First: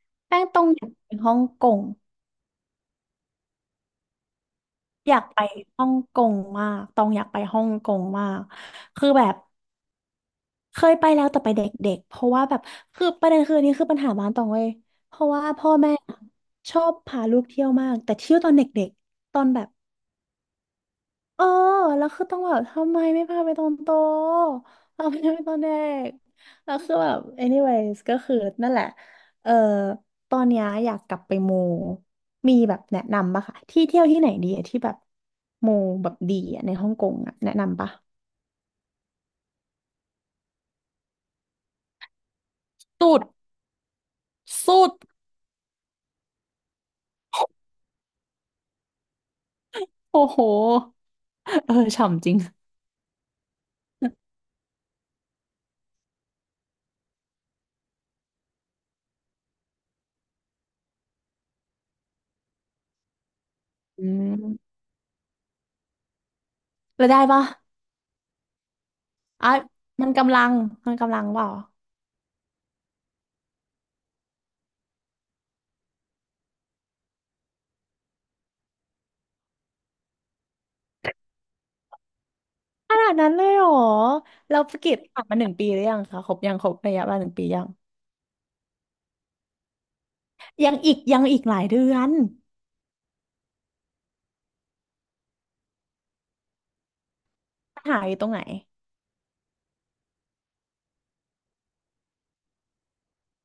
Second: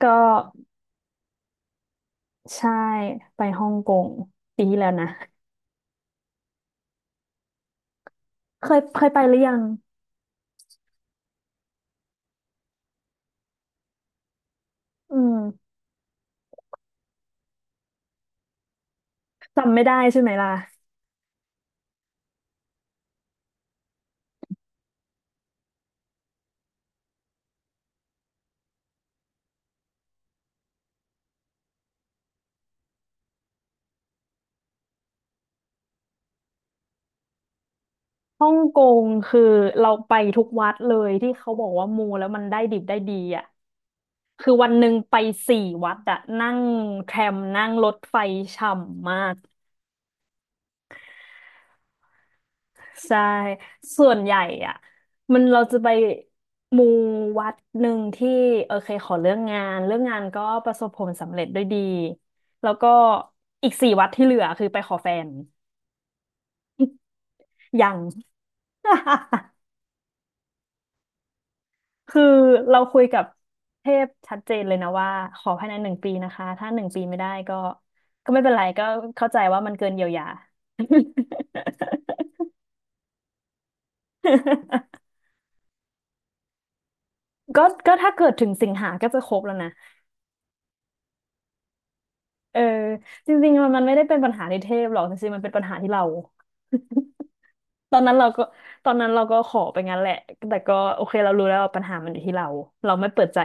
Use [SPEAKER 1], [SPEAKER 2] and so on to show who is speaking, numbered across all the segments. [SPEAKER 1] ก็
[SPEAKER 2] แป้งตองอยากไปฮ่องกง
[SPEAKER 1] ใช่ไปฮ่องกงปีที่แล้วนะ
[SPEAKER 2] อยากไปฮ่องกงมากตองอยากไปฮ่องกงมาก
[SPEAKER 1] เคยเค
[SPEAKER 2] คื
[SPEAKER 1] ย
[SPEAKER 2] อ
[SPEAKER 1] ไป
[SPEAKER 2] แบ
[SPEAKER 1] ห
[SPEAKER 2] บ
[SPEAKER 1] รือยัง
[SPEAKER 2] เคยไปแล้วแต่ไปเด็กๆเพราะว่าแบบคือประเด็นคืออันนี้คือปัญหาบ้านตองเว้ยเพ
[SPEAKER 1] อื
[SPEAKER 2] ราะ
[SPEAKER 1] ม
[SPEAKER 2] ว่าพ่อแม่ชอบพาลูกเที่ยวมากแต่เที่ยวตอนเด็กๆตอนแบบ
[SPEAKER 1] จำไม่ได้ใช่ไหมล่ะ
[SPEAKER 2] เออแล้วคือต้องแบบทำไมไม่พาไปตอนโตพาไปไปตอนเด็กแล้วคือแบบ anyways ก็คือนั่นแหละ เออ ตอนเนี้ยอยากกลับไปมูมีแบบแนะนำปะคะ ที่เที่ยวที่ไหนดีอะที่แบบมูแบบดีอะในฮ่องกงอะแนะนำปะ
[SPEAKER 1] ฮ่องกงคือเราไปทุกวัดเลยที่เขาบอกว่ามูแล้วมันได้ดิบได้
[SPEAKER 2] สุ
[SPEAKER 1] ดี
[SPEAKER 2] ด
[SPEAKER 1] อ่ะคือวัน
[SPEAKER 2] สุ
[SPEAKER 1] หนึ่
[SPEAKER 2] ด
[SPEAKER 1] งไปสี่วัดอะนั่งแทรมนั่งรถไฟฉ่ำมาก
[SPEAKER 2] โอ้โหเออฉ่ำจริง
[SPEAKER 1] ใช่ส่วนใหญ่อะมันเราจะไปมูวัดหนึ่งที่โอเคขอเรื่องงานเรื่องงานก็ประสบผลสำเร็จด้วยดีแล้วก็อีกสี่
[SPEAKER 2] อื
[SPEAKER 1] วัดที่เหลือคือ
[SPEAKER 2] ม
[SPEAKER 1] ไปขอแฟน
[SPEAKER 2] แล้วได้ปะ
[SPEAKER 1] ยัง
[SPEAKER 2] อ่ะ มันกำลัง มันกำลังเปล่า
[SPEAKER 1] คือเราคุยกับเทพชัดเจนเลยนะว่าขอภายในหนึ่งปีนะคะถ้าหนึ่งปีไม่ได้ก็ไม่เป็นไรก็เข้าใจว่ามันเกินเยียวยา
[SPEAKER 2] ขนาดนั้นเลยเหรอเราฝึกกิจผ่านมาหนึ่งปีหรือยังคะครบยังครบระยะเวลาหนึ่งปียั
[SPEAKER 1] ก็
[SPEAKER 2] ง
[SPEAKER 1] ก็ถ้าเกิดถึงสิงหาก็จะครบแล้วนะ
[SPEAKER 2] ยังอีกยังอีกหลายเดือน
[SPEAKER 1] เออจริงๆมันไม่ได้เป็นปัญหาในเทพหรอกจริงๆมันเป็นปัญหาที่เรา
[SPEAKER 2] ปัญ
[SPEAKER 1] ตอ
[SPEAKER 2] หา
[SPEAKER 1] น
[SPEAKER 2] อ
[SPEAKER 1] นั้น
[SPEAKER 2] ยู่ต
[SPEAKER 1] เรา
[SPEAKER 2] รงไหน
[SPEAKER 1] ก็ตอนนั้นเราก็ขอไปงั้นแหละแต่ก็โอเคเรารู้แล้วว่าปัญหามันอยู่ที่เราเราไม่เปิดใจ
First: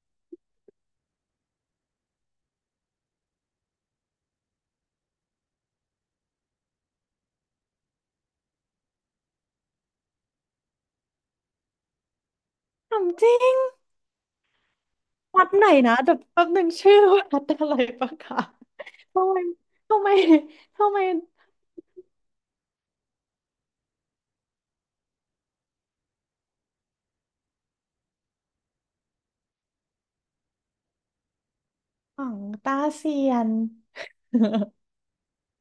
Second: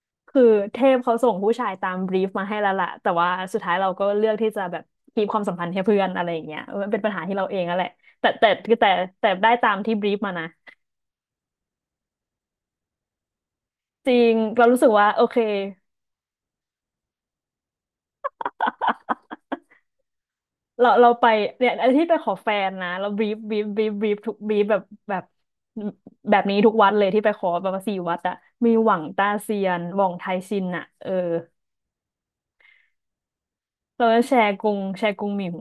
[SPEAKER 1] คือเทพเขาส่งผู้ชายตามบรีฟมาให้แล้วล่ะแต่ว่าสุดท้ายเราก็เลือกที่จะแบบคีปความสัมพันธ์ให้เพื่อนอะไรอย่างเงี้ยเออมันเป็นปัญหาที่เราเองนั่นแหละแต่แต่แต่แต่แต่ได้ตามที่บรีฟมานะ
[SPEAKER 2] ถามจริง
[SPEAKER 1] จริงเรารู้สึกว่าโอเค
[SPEAKER 2] วัดไหนนะแต่แป๊บหนึ่งชื่อวัดอะไรปะคะ ทำไมทำไม
[SPEAKER 1] เรา
[SPEAKER 2] ทำไม
[SPEAKER 1] เราไปเนี่ยอันที่ไปขอแฟนนะเราบีฟบีฟบีฟบีฟทุกบีฟแบบแบบนี้ทุกวัดเลยที่ไปขอแบบว่าสี่วัดอะมีหวังต้าเซียนหว่องไทยซินอะเออ
[SPEAKER 2] หวังตาเซียน
[SPEAKER 1] เราจะแชร์กง แชร์กงหมิว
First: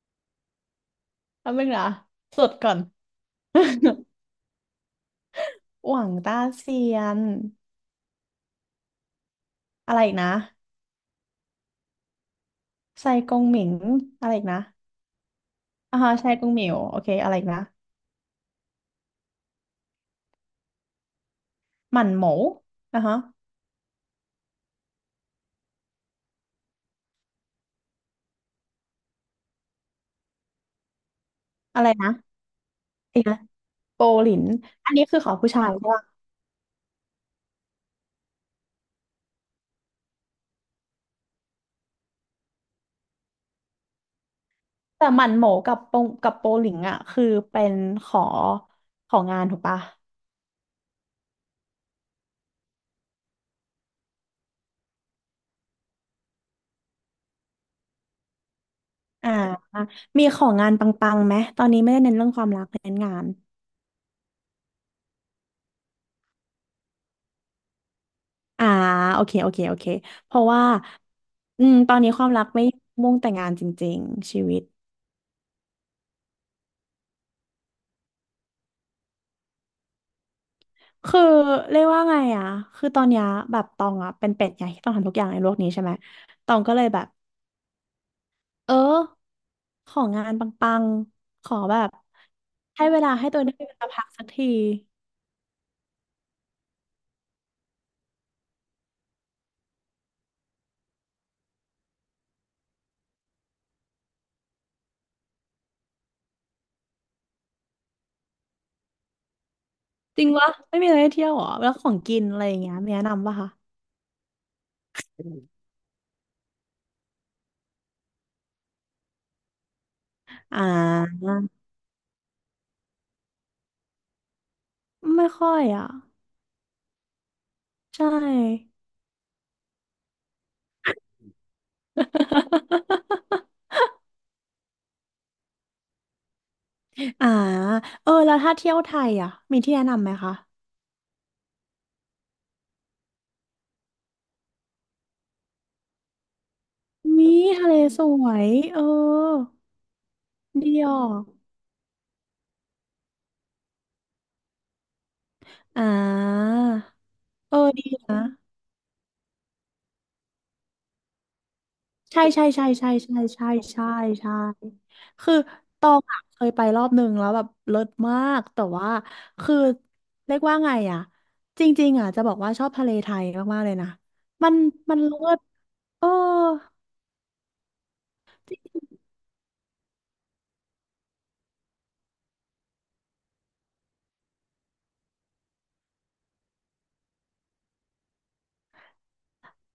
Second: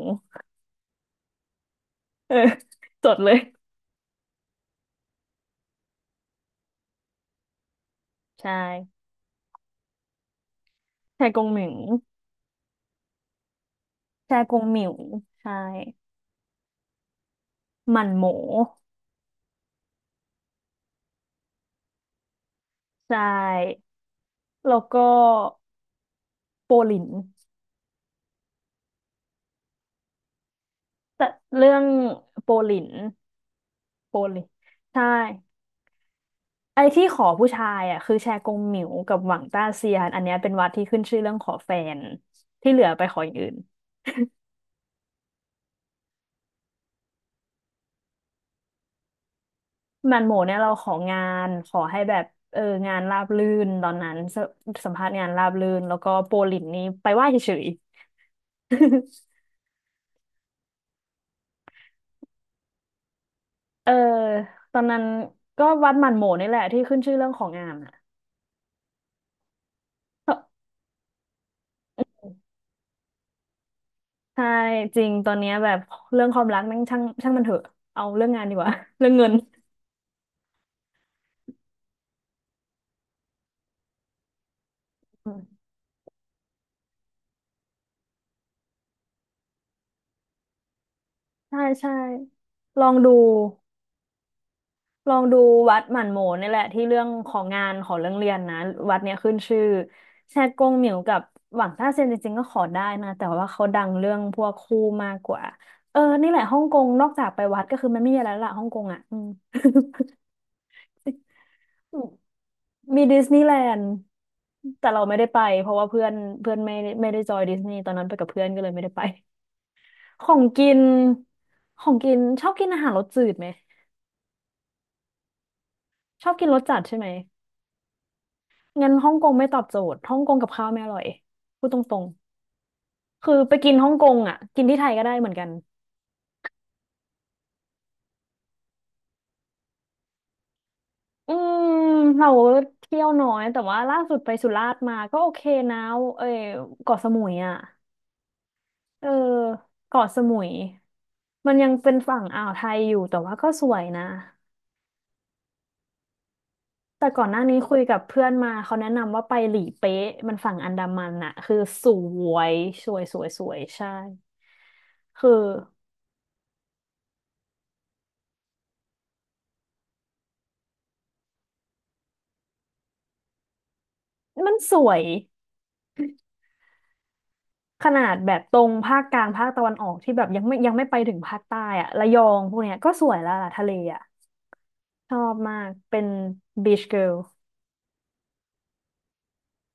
[SPEAKER 2] แป๊บหนึงนะ
[SPEAKER 1] เออ
[SPEAKER 2] สดก่อน
[SPEAKER 1] จดเลย
[SPEAKER 2] หวังตาเซียน
[SPEAKER 1] ใช่
[SPEAKER 2] อะไรอีกนะ
[SPEAKER 1] แชร์กงหมิว
[SPEAKER 2] ไซกงหมิงอะ
[SPEAKER 1] แช
[SPEAKER 2] ไรอี
[SPEAKER 1] ร์
[SPEAKER 2] ก
[SPEAKER 1] ก
[SPEAKER 2] นะ
[SPEAKER 1] งหมิวใช่
[SPEAKER 2] อ่าฮะไซกงหมิวโอเคอะไรอีกนะ
[SPEAKER 1] หมั่นโหม
[SPEAKER 2] หมั่นหมูอ่า
[SPEAKER 1] ใช
[SPEAKER 2] ฮะ
[SPEAKER 1] ่แล้วก็โปหลินแต่เรื่อ
[SPEAKER 2] อะ
[SPEAKER 1] ง
[SPEAKER 2] ไรนะ
[SPEAKER 1] โปหลิน
[SPEAKER 2] เองนะโป
[SPEAKER 1] โป
[SPEAKER 2] หลิ
[SPEAKER 1] หลิ
[SPEAKER 2] น
[SPEAKER 1] น
[SPEAKER 2] อัน
[SPEAKER 1] ใช่
[SPEAKER 2] นี้คือขอผู้ชายใช่ปะ
[SPEAKER 1] ไอ้ที่ขอผู้ชายอ่ะคือแชกงหมิวกับหวังต้าเซียนอันเนี้ยเป็นวัดที่ขึ้นชื่อเรื่องขอแฟนที่เหลือไปขออย่างอื่น
[SPEAKER 2] แต่หมั่นโหมกับโปกับโปหลิงอ่ะคือเป็นขอของานถูกปะ
[SPEAKER 1] มันโหมเนี่ยเราของานขอให้แบบเอองานราบรื่นตอนนั้นสสัมภาษณ์งานราบรื่นแล้วก็โปลินนี่ไปไหว้เฉยๆ
[SPEAKER 2] อ่ามีของงานปังๆไหมตอนนี้ไม่ได้เน้นเรื่องความรักเน้นงาน
[SPEAKER 1] เออตอนนั้นก็วัดหมันโหมนี่แหละที่ขึ้นชื่อเรื่องของงานอ่ะ
[SPEAKER 2] อ่าโอเคโอเคโอเค
[SPEAKER 1] เอ
[SPEAKER 2] เพ
[SPEAKER 1] อ
[SPEAKER 2] ราะว่าอืมตอนนี้ความรักไม่มุ่งแต่งานจริงๆชี
[SPEAKER 1] ใช่
[SPEAKER 2] วิต
[SPEAKER 1] จริงตอนเนี้ยแบบเรื่องความรักนั่งช่างมันเถอะเอาเรื่องงานดีกว่า เรื่องเงิน
[SPEAKER 2] คือเรียกว่าไงอ่ะคือตอนเนี้ยแบบตองอ่ะเป็นเป็ดไงที่ต้องทำทุกอย่าง
[SPEAKER 1] อื
[SPEAKER 2] ในโลก
[SPEAKER 1] ม
[SPEAKER 2] นี้ใช่ไหมตองก็เลยแบบ เออของงานปังๆขอ
[SPEAKER 1] ใช่
[SPEAKER 2] แบ
[SPEAKER 1] ใช่
[SPEAKER 2] บ
[SPEAKER 1] ล
[SPEAKER 2] ให้
[SPEAKER 1] อง
[SPEAKER 2] เว
[SPEAKER 1] ดู
[SPEAKER 2] ลาให้ตัวเองได้มีเวลาพักสักที
[SPEAKER 1] ลองดูวัดหมั่นโหมนี่แหละที่เรื่องของงานของเรื่องเรียนนะวัดเนี้ยขึ้นชื่อแชกงเหมียวกับหวังต้าเซียนจริงๆก็ขอได้นะแต่ว่าเขาดังเรื่องพวกคู่มากกว่าเออนี่แหละฮ่องกงนอกจากไปวัดก็คือมันไม่มีอะไรแล้วละฮ่องกงอ่ะอืม
[SPEAKER 2] จริงวะไม่มีอะไรให้เที่ยวเหรอแล้วของกิ นอะไรอย่างเงี้ยมี
[SPEAKER 1] มี
[SPEAKER 2] แนะ
[SPEAKER 1] ดิส
[SPEAKER 2] นำป่ะ
[SPEAKER 1] นีย์
[SPEAKER 2] คะ
[SPEAKER 1] แลนด์แต่เราไม่ได้ไปเพราะว่าเพื่อนเพื่อนไม่ได้จอยดิสนีย์ตอนนั้นไปกับเพื่อนก็เลยไม่ได้ไปของ
[SPEAKER 2] อ่
[SPEAKER 1] กิน
[SPEAKER 2] า
[SPEAKER 1] ของกินชอบกินอาหารรสจืดไหม
[SPEAKER 2] ไม่ค่อยอ่ะ
[SPEAKER 1] ชอบกินรสจัดใช่ไหม
[SPEAKER 2] ใช่
[SPEAKER 1] งั้นฮ่องกงไม่ตอบโจทย์ฮ่องกงกับข้าวไม่อร่อยพูดตรงๆ คือไปกิ นฮ่องกงอ่ะ กินที่ไทยก็ได้เหมือนกัน
[SPEAKER 2] อ่าเออแล้วถ้าเที่ยวไทยอ่ะมีที่แนะนำไหมคะ
[SPEAKER 1] อืมเราเที่ยวน้อยแต่ว่าล่าสุดไปสุราษฎร์มาก็โอเคนะเอ้ยเกาะสมุย
[SPEAKER 2] มี
[SPEAKER 1] อ่ะ
[SPEAKER 2] ทะเลสวยเออ
[SPEAKER 1] เออเกาะสมุย
[SPEAKER 2] ดีอ่ะ
[SPEAKER 1] มันยังเป็นฝั่งอ่าวไทยอยู่แต่ว่าก็สวยนะ
[SPEAKER 2] อ่า
[SPEAKER 1] แต่ก่อนหน้า
[SPEAKER 2] เอ
[SPEAKER 1] นี้
[SPEAKER 2] อ
[SPEAKER 1] คุย
[SPEAKER 2] ดี
[SPEAKER 1] กับ
[SPEAKER 2] นะ
[SPEAKER 1] เพื่อนมาเขาแนะนำว่าไปหลีเป๊ะมันฝั่งอันดามันน่ะคือส
[SPEAKER 2] ใช่
[SPEAKER 1] ว
[SPEAKER 2] ใช่
[SPEAKER 1] ย
[SPEAKER 2] ใช่
[SPEAKER 1] ส
[SPEAKER 2] ใช่
[SPEAKER 1] วยส
[SPEAKER 2] ใช่
[SPEAKER 1] วยส
[SPEAKER 2] ใช่
[SPEAKER 1] วย
[SPEAKER 2] ใช่
[SPEAKER 1] ใช่
[SPEAKER 2] ใช่
[SPEAKER 1] คื
[SPEAKER 2] คือ
[SPEAKER 1] อ
[SPEAKER 2] ตองอะเคยไปรอบนึงแล้วแบบเลิศมากแต่ว่าคือเรียกว่าไงอ่ะจริงๆอ่ะจะบอกว่าชอบทะเลไทยมากๆเลยนะมั
[SPEAKER 1] มัน
[SPEAKER 2] น
[SPEAKER 1] สว
[SPEAKER 2] มัน
[SPEAKER 1] ย
[SPEAKER 2] เลิศเออ
[SPEAKER 1] ขนาดแบบตรงภาคกลางภาคตะวันออกที่แบบยังไม่ไปถึงภาคใต้อะระยองพวกเนี้ยก็สวยแล้วล่ะทะเลอะชอบมากเป็นบีชเกิ l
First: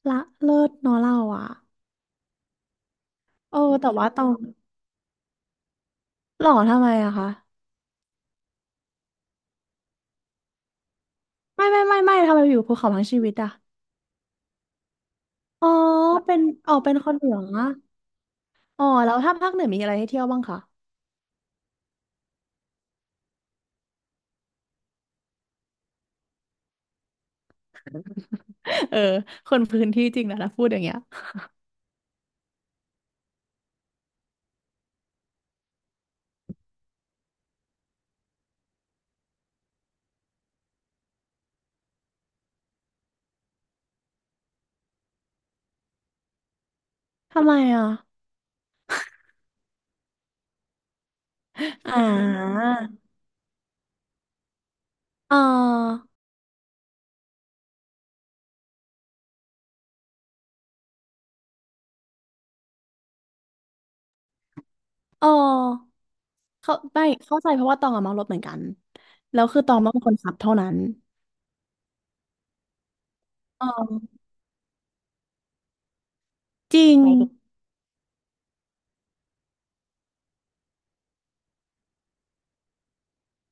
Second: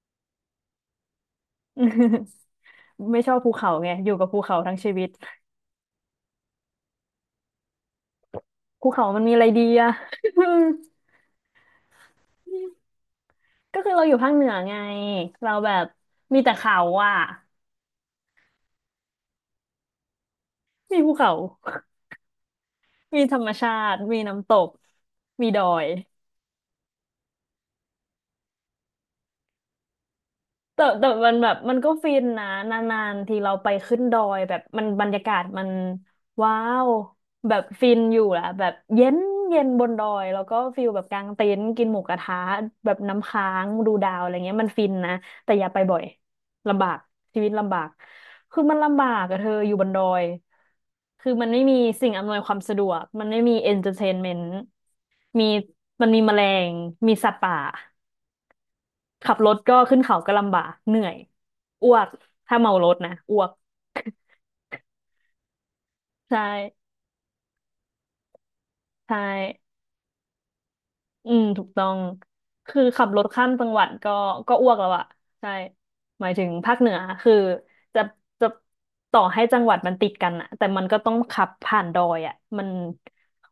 [SPEAKER 2] ละเลิศเนอะเราอ่ะ
[SPEAKER 1] ล ไม่ชอบภู
[SPEAKER 2] เออ
[SPEAKER 1] เขาไง
[SPEAKER 2] แต่
[SPEAKER 1] อ
[SPEAKER 2] ว่า
[SPEAKER 1] ยู่
[SPEAKER 2] ต
[SPEAKER 1] กั
[SPEAKER 2] อ
[SPEAKER 1] บ
[SPEAKER 2] ง
[SPEAKER 1] ภูเขาทั้งชีวิต
[SPEAKER 2] หล่อทำไมอะคะ
[SPEAKER 1] ภูเขามันมีอะไรดีอะ
[SPEAKER 2] ไม่ทำไมอยู่ภูเขาทั้งชีวิตอะ
[SPEAKER 1] ก็คือเราอยู่ภาคเหนือไงเรา
[SPEAKER 2] อ๋อ
[SPEAKER 1] แบบ
[SPEAKER 2] เป็
[SPEAKER 1] มี
[SPEAKER 2] น
[SPEAKER 1] แต่
[SPEAKER 2] อ๋อ
[SPEAKER 1] เขา
[SPEAKER 2] เป็นค
[SPEAKER 1] อะ
[SPEAKER 2] นเหนืออ๋อแล้วถ้าภาคเหนือมีอะไรให้เที่ยวบ้างคะ
[SPEAKER 1] มีภูเขา มีธรรมชาติมีน้ำตกมีดอย
[SPEAKER 2] เออคนพื้นที่จริงนะถ้าพูดอย่า
[SPEAKER 1] แต่
[SPEAKER 2] งเงี้ย
[SPEAKER 1] แต่มันแบบมันก็ฟินนะนานๆทีเราไปขึ้นดอยแบบมันบรรยากาศมันว้าวแบบฟินอยู่แหละแบบเย็นบนดอยแล้วก็ฟิลแบบกางเต็นท์กินหมูกระทะแบบน้ำค้างดูดาวอะไรเงี้ยมันฟินนะแต่อย่าไปบ่อยลำบากชี
[SPEAKER 2] ทำ
[SPEAKER 1] วิต
[SPEAKER 2] ไม
[SPEAKER 1] ลำบา
[SPEAKER 2] อ่ะ
[SPEAKER 1] กคือมันลำบากอะเธออยู่บนดอยคือมันไม่มี
[SPEAKER 2] อ่
[SPEAKER 1] สิ่งอำนวยควา
[SPEAKER 2] า
[SPEAKER 1] มสะดวกมันไม่มีเอนเตอร์เทนเมนต์
[SPEAKER 2] อ๋
[SPEAKER 1] มีมั
[SPEAKER 2] อ
[SPEAKER 1] นมีแมลงมีสัตว์ป่า ขับรถก็ขึ้นเขาก็ลำบากเหนื่อยอ้วกถ้าเมารถนะอ้วก
[SPEAKER 2] อ๋อ
[SPEAKER 1] ใช
[SPEAKER 2] เข้า
[SPEAKER 1] ่
[SPEAKER 2] ไม่เข้าใจเพราะว่าตองอะเมารถเหมือนกัน
[SPEAKER 1] ใช่
[SPEAKER 2] แล้วคือตองเป็นคนขับเท่านั้น
[SPEAKER 1] อืมถูกต้องคือขับรถข้ามจั
[SPEAKER 2] อ๋
[SPEAKER 1] งหวัดก็
[SPEAKER 2] อ
[SPEAKER 1] อ้วกแล้วอะใช่หมายถึงภา
[SPEAKER 2] จ
[SPEAKER 1] คเห
[SPEAKER 2] ริ
[SPEAKER 1] นือ
[SPEAKER 2] ง
[SPEAKER 1] คือจะจะต่อให้จังหวัดมันติดกันอะแต่มันก็ต้องขับผ่านดอยอะมัน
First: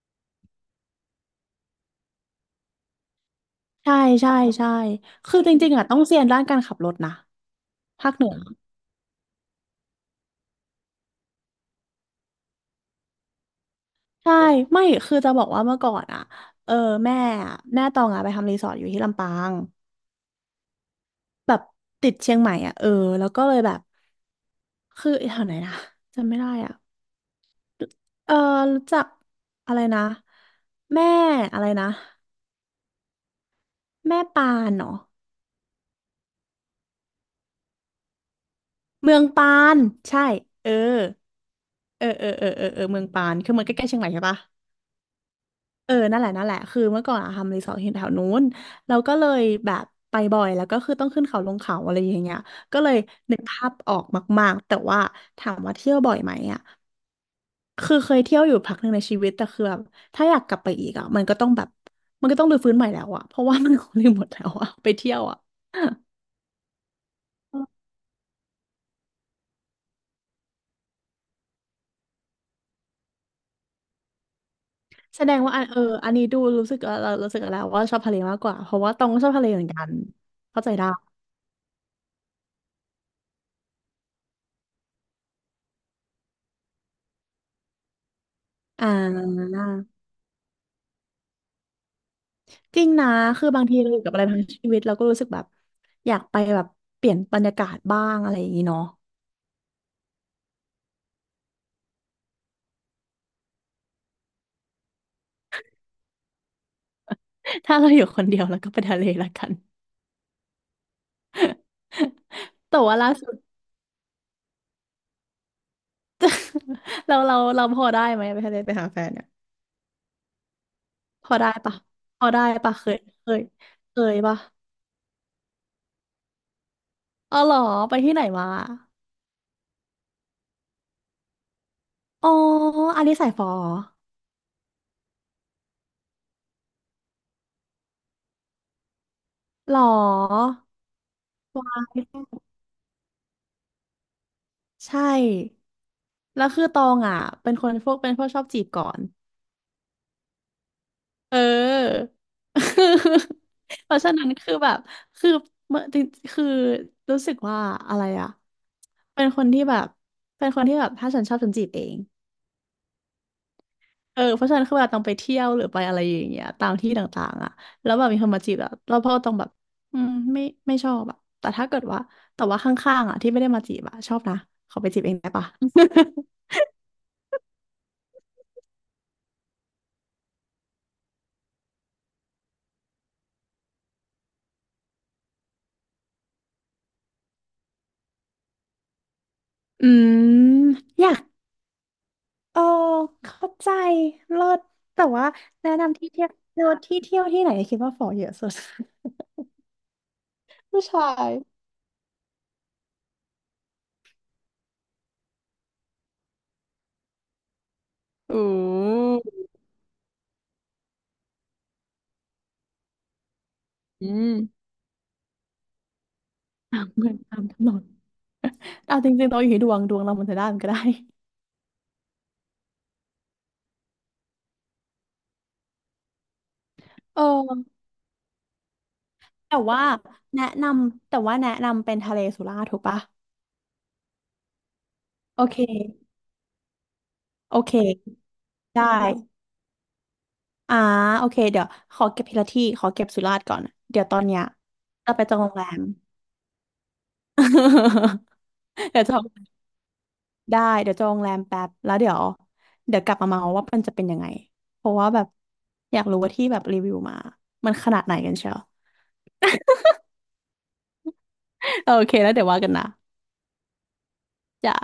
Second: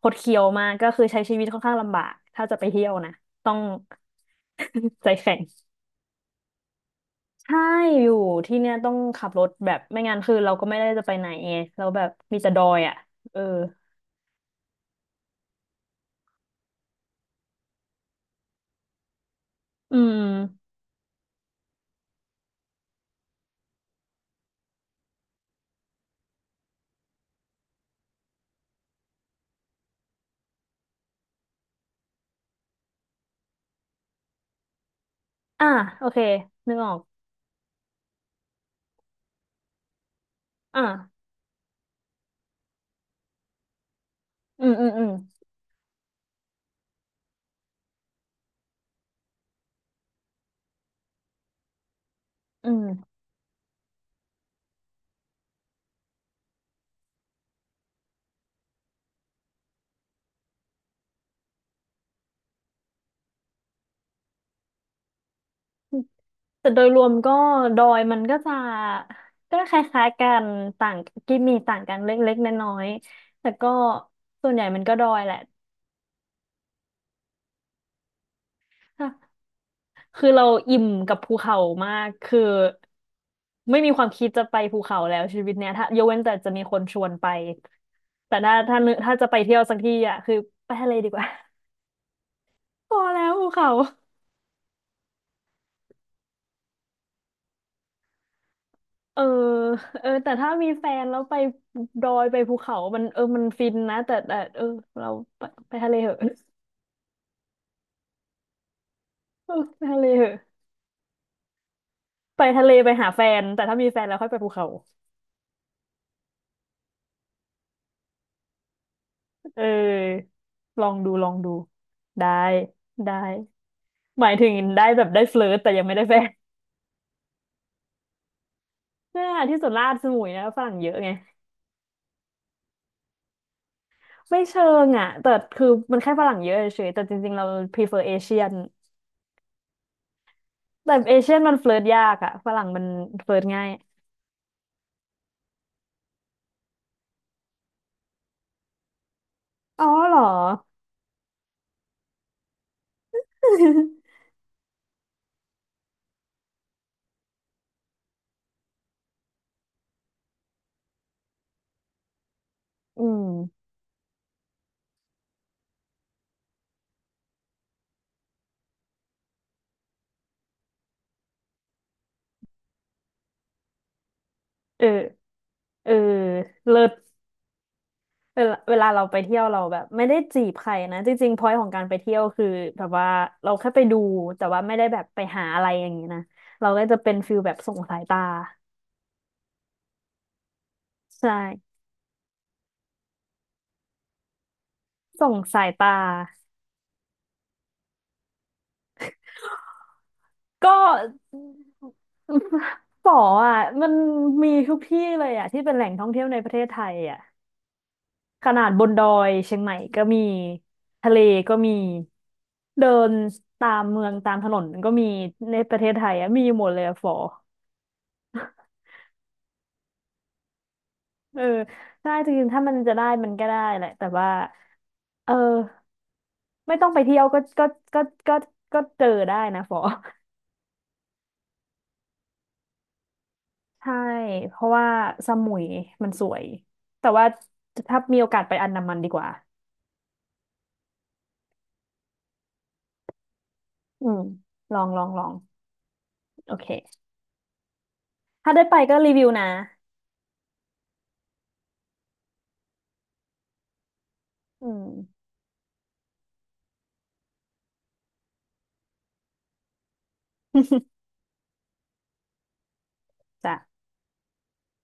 [SPEAKER 1] คดเคี้ยวมากก็คือใช้ชีวิตค่อนข้างลำบากถ้าจะไปเที่ยวนะต้อง
[SPEAKER 2] ใช่ใช่ใช่
[SPEAKER 1] ใจแข็
[SPEAKER 2] คือ
[SPEAKER 1] ง
[SPEAKER 2] จริงๆอะต้องเซียนด้านการขับรถนะ
[SPEAKER 1] ใช่อ
[SPEAKER 2] ภา
[SPEAKER 1] ยู่
[SPEAKER 2] คเหนือ
[SPEAKER 1] ที่เนี่ยต้องขับรถแบบไม่งั้นคือเราก็ไม่ได้จะไปไหนไงเราแบบมีแต่ดอยอ่ะเออ
[SPEAKER 2] ใช่ไม่คือจะบอกว่าเมื่อก่อนอะเออแม่อะแม่ตองอะไปทำรีสอร์ทอยู่ที่ลำปาง
[SPEAKER 1] อืม
[SPEAKER 2] แบบติดเชียงใหม่อะเออแล้วก็เลยแบบคือแถวไหนนะจำไม่ได้อะเออรู้จักอะไรนะแม่อะไรนะแม่ปานเนาะ
[SPEAKER 1] อ่ะโอเคนึกออก
[SPEAKER 2] เมืองปานใช่เออ
[SPEAKER 1] อ่ะ
[SPEAKER 2] เออเออเออเออเออเมืองปานคือมันใกล้ๆเชียงใหม่ใช่ปะ
[SPEAKER 1] อืมอืมอืม
[SPEAKER 2] เออนั่นแหละนั่นแหละคือเมื่อก่อนอะทำรีสอร์ทที่แถวนู้นเราก็เลยแบบไปบ่อยแล้วก็คือต้องขึ้นเขาลงเขาอะไรอย่างเงี้ย
[SPEAKER 1] อื
[SPEAKER 2] ก็
[SPEAKER 1] ม
[SPEAKER 2] เลยนึกภาพออกมากๆแต่ว่าถามว่าเที่ยวบ่อยไหมอ่ะคือเคยเที่ยวอยู่พักหนึ่งในชีวิตแต่คือแบบถ้าอยากกลับไปอีกอ่ะมันก็ต้องแบบมันก็ต้องรื้อฟื้นใหม่แล้วอ่ะเพราะว่ามัน คงลืมหมดแล้วอ่ะไปเที่ยวอ่ะ
[SPEAKER 1] แต่โดยรวมก็ดอยมันก็จะก็คล้ายๆกันต่างกิมมีต่างกันเล็กๆน้อยๆแต่ก็ส่วนใหญ่มันก็ดอย
[SPEAKER 2] แส
[SPEAKER 1] แห
[SPEAKER 2] ด
[SPEAKER 1] ล
[SPEAKER 2] งว่าอันเอออันนี้ดูรู้สึกว่าเรารู้สึกแล้วว่าชอบทะเลมากกว่าเพราะว่าตอ
[SPEAKER 1] ะ
[SPEAKER 2] งก็ชอบทะเลเหมือนกัน
[SPEAKER 1] คือเรา
[SPEAKER 2] เข้าใจ
[SPEAKER 1] อิ่ม
[SPEAKER 2] ได้
[SPEAKER 1] กับภูเขามากคือไม่มีความคิดจะไปภูเขาแล้วชีวิตเนี้ยถ้ายกเว้นแต่จะมีคนชวนไป แต่ถ้า
[SPEAKER 2] อ่
[SPEAKER 1] ถ้าจะไปเที่
[SPEAKER 2] า
[SPEAKER 1] ยวสักที่อ่ะคือไปทะเลดีกว่า
[SPEAKER 2] จริ ง
[SPEAKER 1] พอ
[SPEAKER 2] นะ
[SPEAKER 1] แล้ว
[SPEAKER 2] คื
[SPEAKER 1] ภู
[SPEAKER 2] อบาง
[SPEAKER 1] เขา
[SPEAKER 2] ทีเราอยู่กับอะไรทั้งชีวิตเราก็รู้สึกแบบอยากไปแบบเปลี่ยนบรรยากาศบ้างอะไรอย่างนี้เนาะ
[SPEAKER 1] เออเออแต่ถ้ามีแฟนแล้วไปดอยไปภูเขามันเออมันฟินนะแต่เออเราไปไปทะเลเหอะ
[SPEAKER 2] ถ้าเราอยู่คนเดียวเราก็ไปทะเลละกั
[SPEAKER 1] เอ
[SPEAKER 2] น
[SPEAKER 1] อไปทะเลเหอะไปทะเล
[SPEAKER 2] แต่
[SPEAKER 1] ไป
[SPEAKER 2] ว่า
[SPEAKER 1] หา
[SPEAKER 2] ล่า
[SPEAKER 1] แฟ
[SPEAKER 2] สุด
[SPEAKER 1] นแต่ถ้ามีแฟนแล้วค่อยไปภูเขา
[SPEAKER 2] เราพอได้ไหมไปทะเลไปหาแฟนเนี่ย
[SPEAKER 1] เออลองดูล
[SPEAKER 2] พ
[SPEAKER 1] อ
[SPEAKER 2] อ
[SPEAKER 1] ง
[SPEAKER 2] ได้
[SPEAKER 1] ดู
[SPEAKER 2] ปะพอ
[SPEAKER 1] ได้
[SPEAKER 2] ได้ปะเคย
[SPEAKER 1] ได้
[SPEAKER 2] เคยเคย
[SPEAKER 1] หมาย
[SPEAKER 2] ปะ
[SPEAKER 1] ถึงได้แบบได้เฟลิร์ตแต่ยังไม่ได้แฟน
[SPEAKER 2] อ๋อเหรอไปที่ไหนมา
[SPEAKER 1] เนี่ยที่สุดราชสมุยนะฝรั่งเยอะไง
[SPEAKER 2] อ๋ออันนี้สายฟอ
[SPEAKER 1] ไม่เชิงอ่ะแต่คือมันแค่ฝรั่งเยอะเฉยๆแต่จริงๆเรา prefer เอเชียน
[SPEAKER 2] เหรอ
[SPEAKER 1] แต่เอเชียนมันเฟลิร์
[SPEAKER 2] วา
[SPEAKER 1] ตยาก
[SPEAKER 2] ย
[SPEAKER 1] อ่ะฝรั่งมันเฟลิร์ตง่าย
[SPEAKER 2] ใช่ แล้วคือตองอ่ะเป็นคนพวกเป็นพวกชอบจีบก่อน
[SPEAKER 1] อ๋อเหรอ
[SPEAKER 2] เออ เพ ราะฉะนั้นคือแบบคือเมื่อจริงคือรู้สึกว่าอะไรอ่ะเป็นคนที่แบบเป็นคนที่แบบถ้าฉันชอบฉันจีบเอง
[SPEAKER 1] อืม
[SPEAKER 2] เออเพราะฉะนั้นคือเวลาต้องไปเที่ยวหรือไปอะไรอย่างเงี้ยตามที่ต่างๆอ่ะแล้วแบบมีคนมาจีบอ่ะเราพ่อต้องแบบอืมไม่ไม่ชอบอ่ะแต่ถ้าเกิดว่าแต่ว่าข้างๆอ่ะที่ไม่ได้มาจีบอ่ะชอบนะขอ
[SPEAKER 1] เออ
[SPEAKER 2] ไปจีบเองได้ปะ
[SPEAKER 1] เออเลิศเวลาเราไปเที่ยวเราแบบไม่ได้จีบใครนะจริงๆพอย n t ของการไปเที่ยวคือแบบว่าเราแค่ไปดูแต่ว่าไม่ได้แบบไปหาอะไรอย่างนี้นะเราก็จะเป็นฟิลแบบส่งสายตา
[SPEAKER 2] อืมอยาก
[SPEAKER 1] ใช่
[SPEAKER 2] เออเข้าใจเลิศแต่ว่า
[SPEAKER 1] ส่งสาย
[SPEAKER 2] แนะ
[SPEAKER 1] ตา
[SPEAKER 2] นำที่เที่ยวเลิศที่เที่ยวที่ไหนคิดว่าฝอเยอะสุด
[SPEAKER 1] ก็
[SPEAKER 2] ผู้ชาย
[SPEAKER 1] ป๋ออ่ะมันมีทุกที่เลยอ่ะที่เป็นแหล่งท่องเที่ยวในประเทศไทยอ่ะ
[SPEAKER 2] อื
[SPEAKER 1] ขนาดบนดอย
[SPEAKER 2] ม
[SPEAKER 1] เชียงใหม่ก็มีทะเลก็มีเดินตามเมื
[SPEAKER 2] อื
[SPEAKER 1] องตามถนน
[SPEAKER 2] ม
[SPEAKER 1] ก็มีในประเทศไทยอ่ะมีหมดเล
[SPEAKER 2] ตา
[SPEAKER 1] ย
[SPEAKER 2] ม
[SPEAKER 1] อ่ะฝ
[SPEAKER 2] เงิ
[SPEAKER 1] อ
[SPEAKER 2] นตามถนนเอาจริงๆเราอยู่ที่ดวงดวงเรามันจะได้มันก็ได้
[SPEAKER 1] เออใช่จริงๆถ้ามันจะได้มันก็ได้แหละแต่ว่าเออไม่ต้องไปเที่ย
[SPEAKER 2] เออ
[SPEAKER 1] วก็ก็ก็เจอได้
[SPEAKER 2] แต่
[SPEAKER 1] นะฝอ
[SPEAKER 2] ว่า แนะนำแต่ว่าแนะนำเป็นทะเลสุราษฎร์ถูกปะ
[SPEAKER 1] ใช่เพราะว่าส
[SPEAKER 2] โอ
[SPEAKER 1] มุ
[SPEAKER 2] เค
[SPEAKER 1] ยมันสวยแต่ว่า
[SPEAKER 2] โอเค
[SPEAKER 1] ถ้ามีโอกาสไปอันดา
[SPEAKER 2] ได้
[SPEAKER 1] มันดีกว่า
[SPEAKER 2] อ่าโอเคเดี๋ยวขอเก็บทีละที่ขอเก็บสุราษฎร์ก่อนเดี๋ย
[SPEAKER 1] อื
[SPEAKER 2] วตอ
[SPEAKER 1] ม
[SPEAKER 2] นเนี้ย
[SPEAKER 1] ลองลอง
[SPEAKER 2] จะ
[SPEAKER 1] ล
[SPEAKER 2] ไป
[SPEAKER 1] อ
[SPEAKER 2] จ
[SPEAKER 1] ง
[SPEAKER 2] องโรงแรม
[SPEAKER 1] โอเค ถ้าได้ไปก็
[SPEAKER 2] เดี๋ยว
[SPEAKER 1] รี
[SPEAKER 2] จอ
[SPEAKER 1] วิวนะ
[SPEAKER 2] ง ได้เดี๋ยวจองโรงแรมแป๊บแล้วเดี๋ยวเดี๋ยวกลับมาเมาว่ามันจะเป็นยังไง
[SPEAKER 1] อื
[SPEAKER 2] เพ
[SPEAKER 1] ม
[SPEAKER 2] ราะว่าแบบอยากรู้ว่าที่แบบรีวิวมามันขนาดไหนกันเชียว โอเคแล้วเดี๋ยวว่ากันนะ
[SPEAKER 1] จ้ะ
[SPEAKER 2] จ้ะ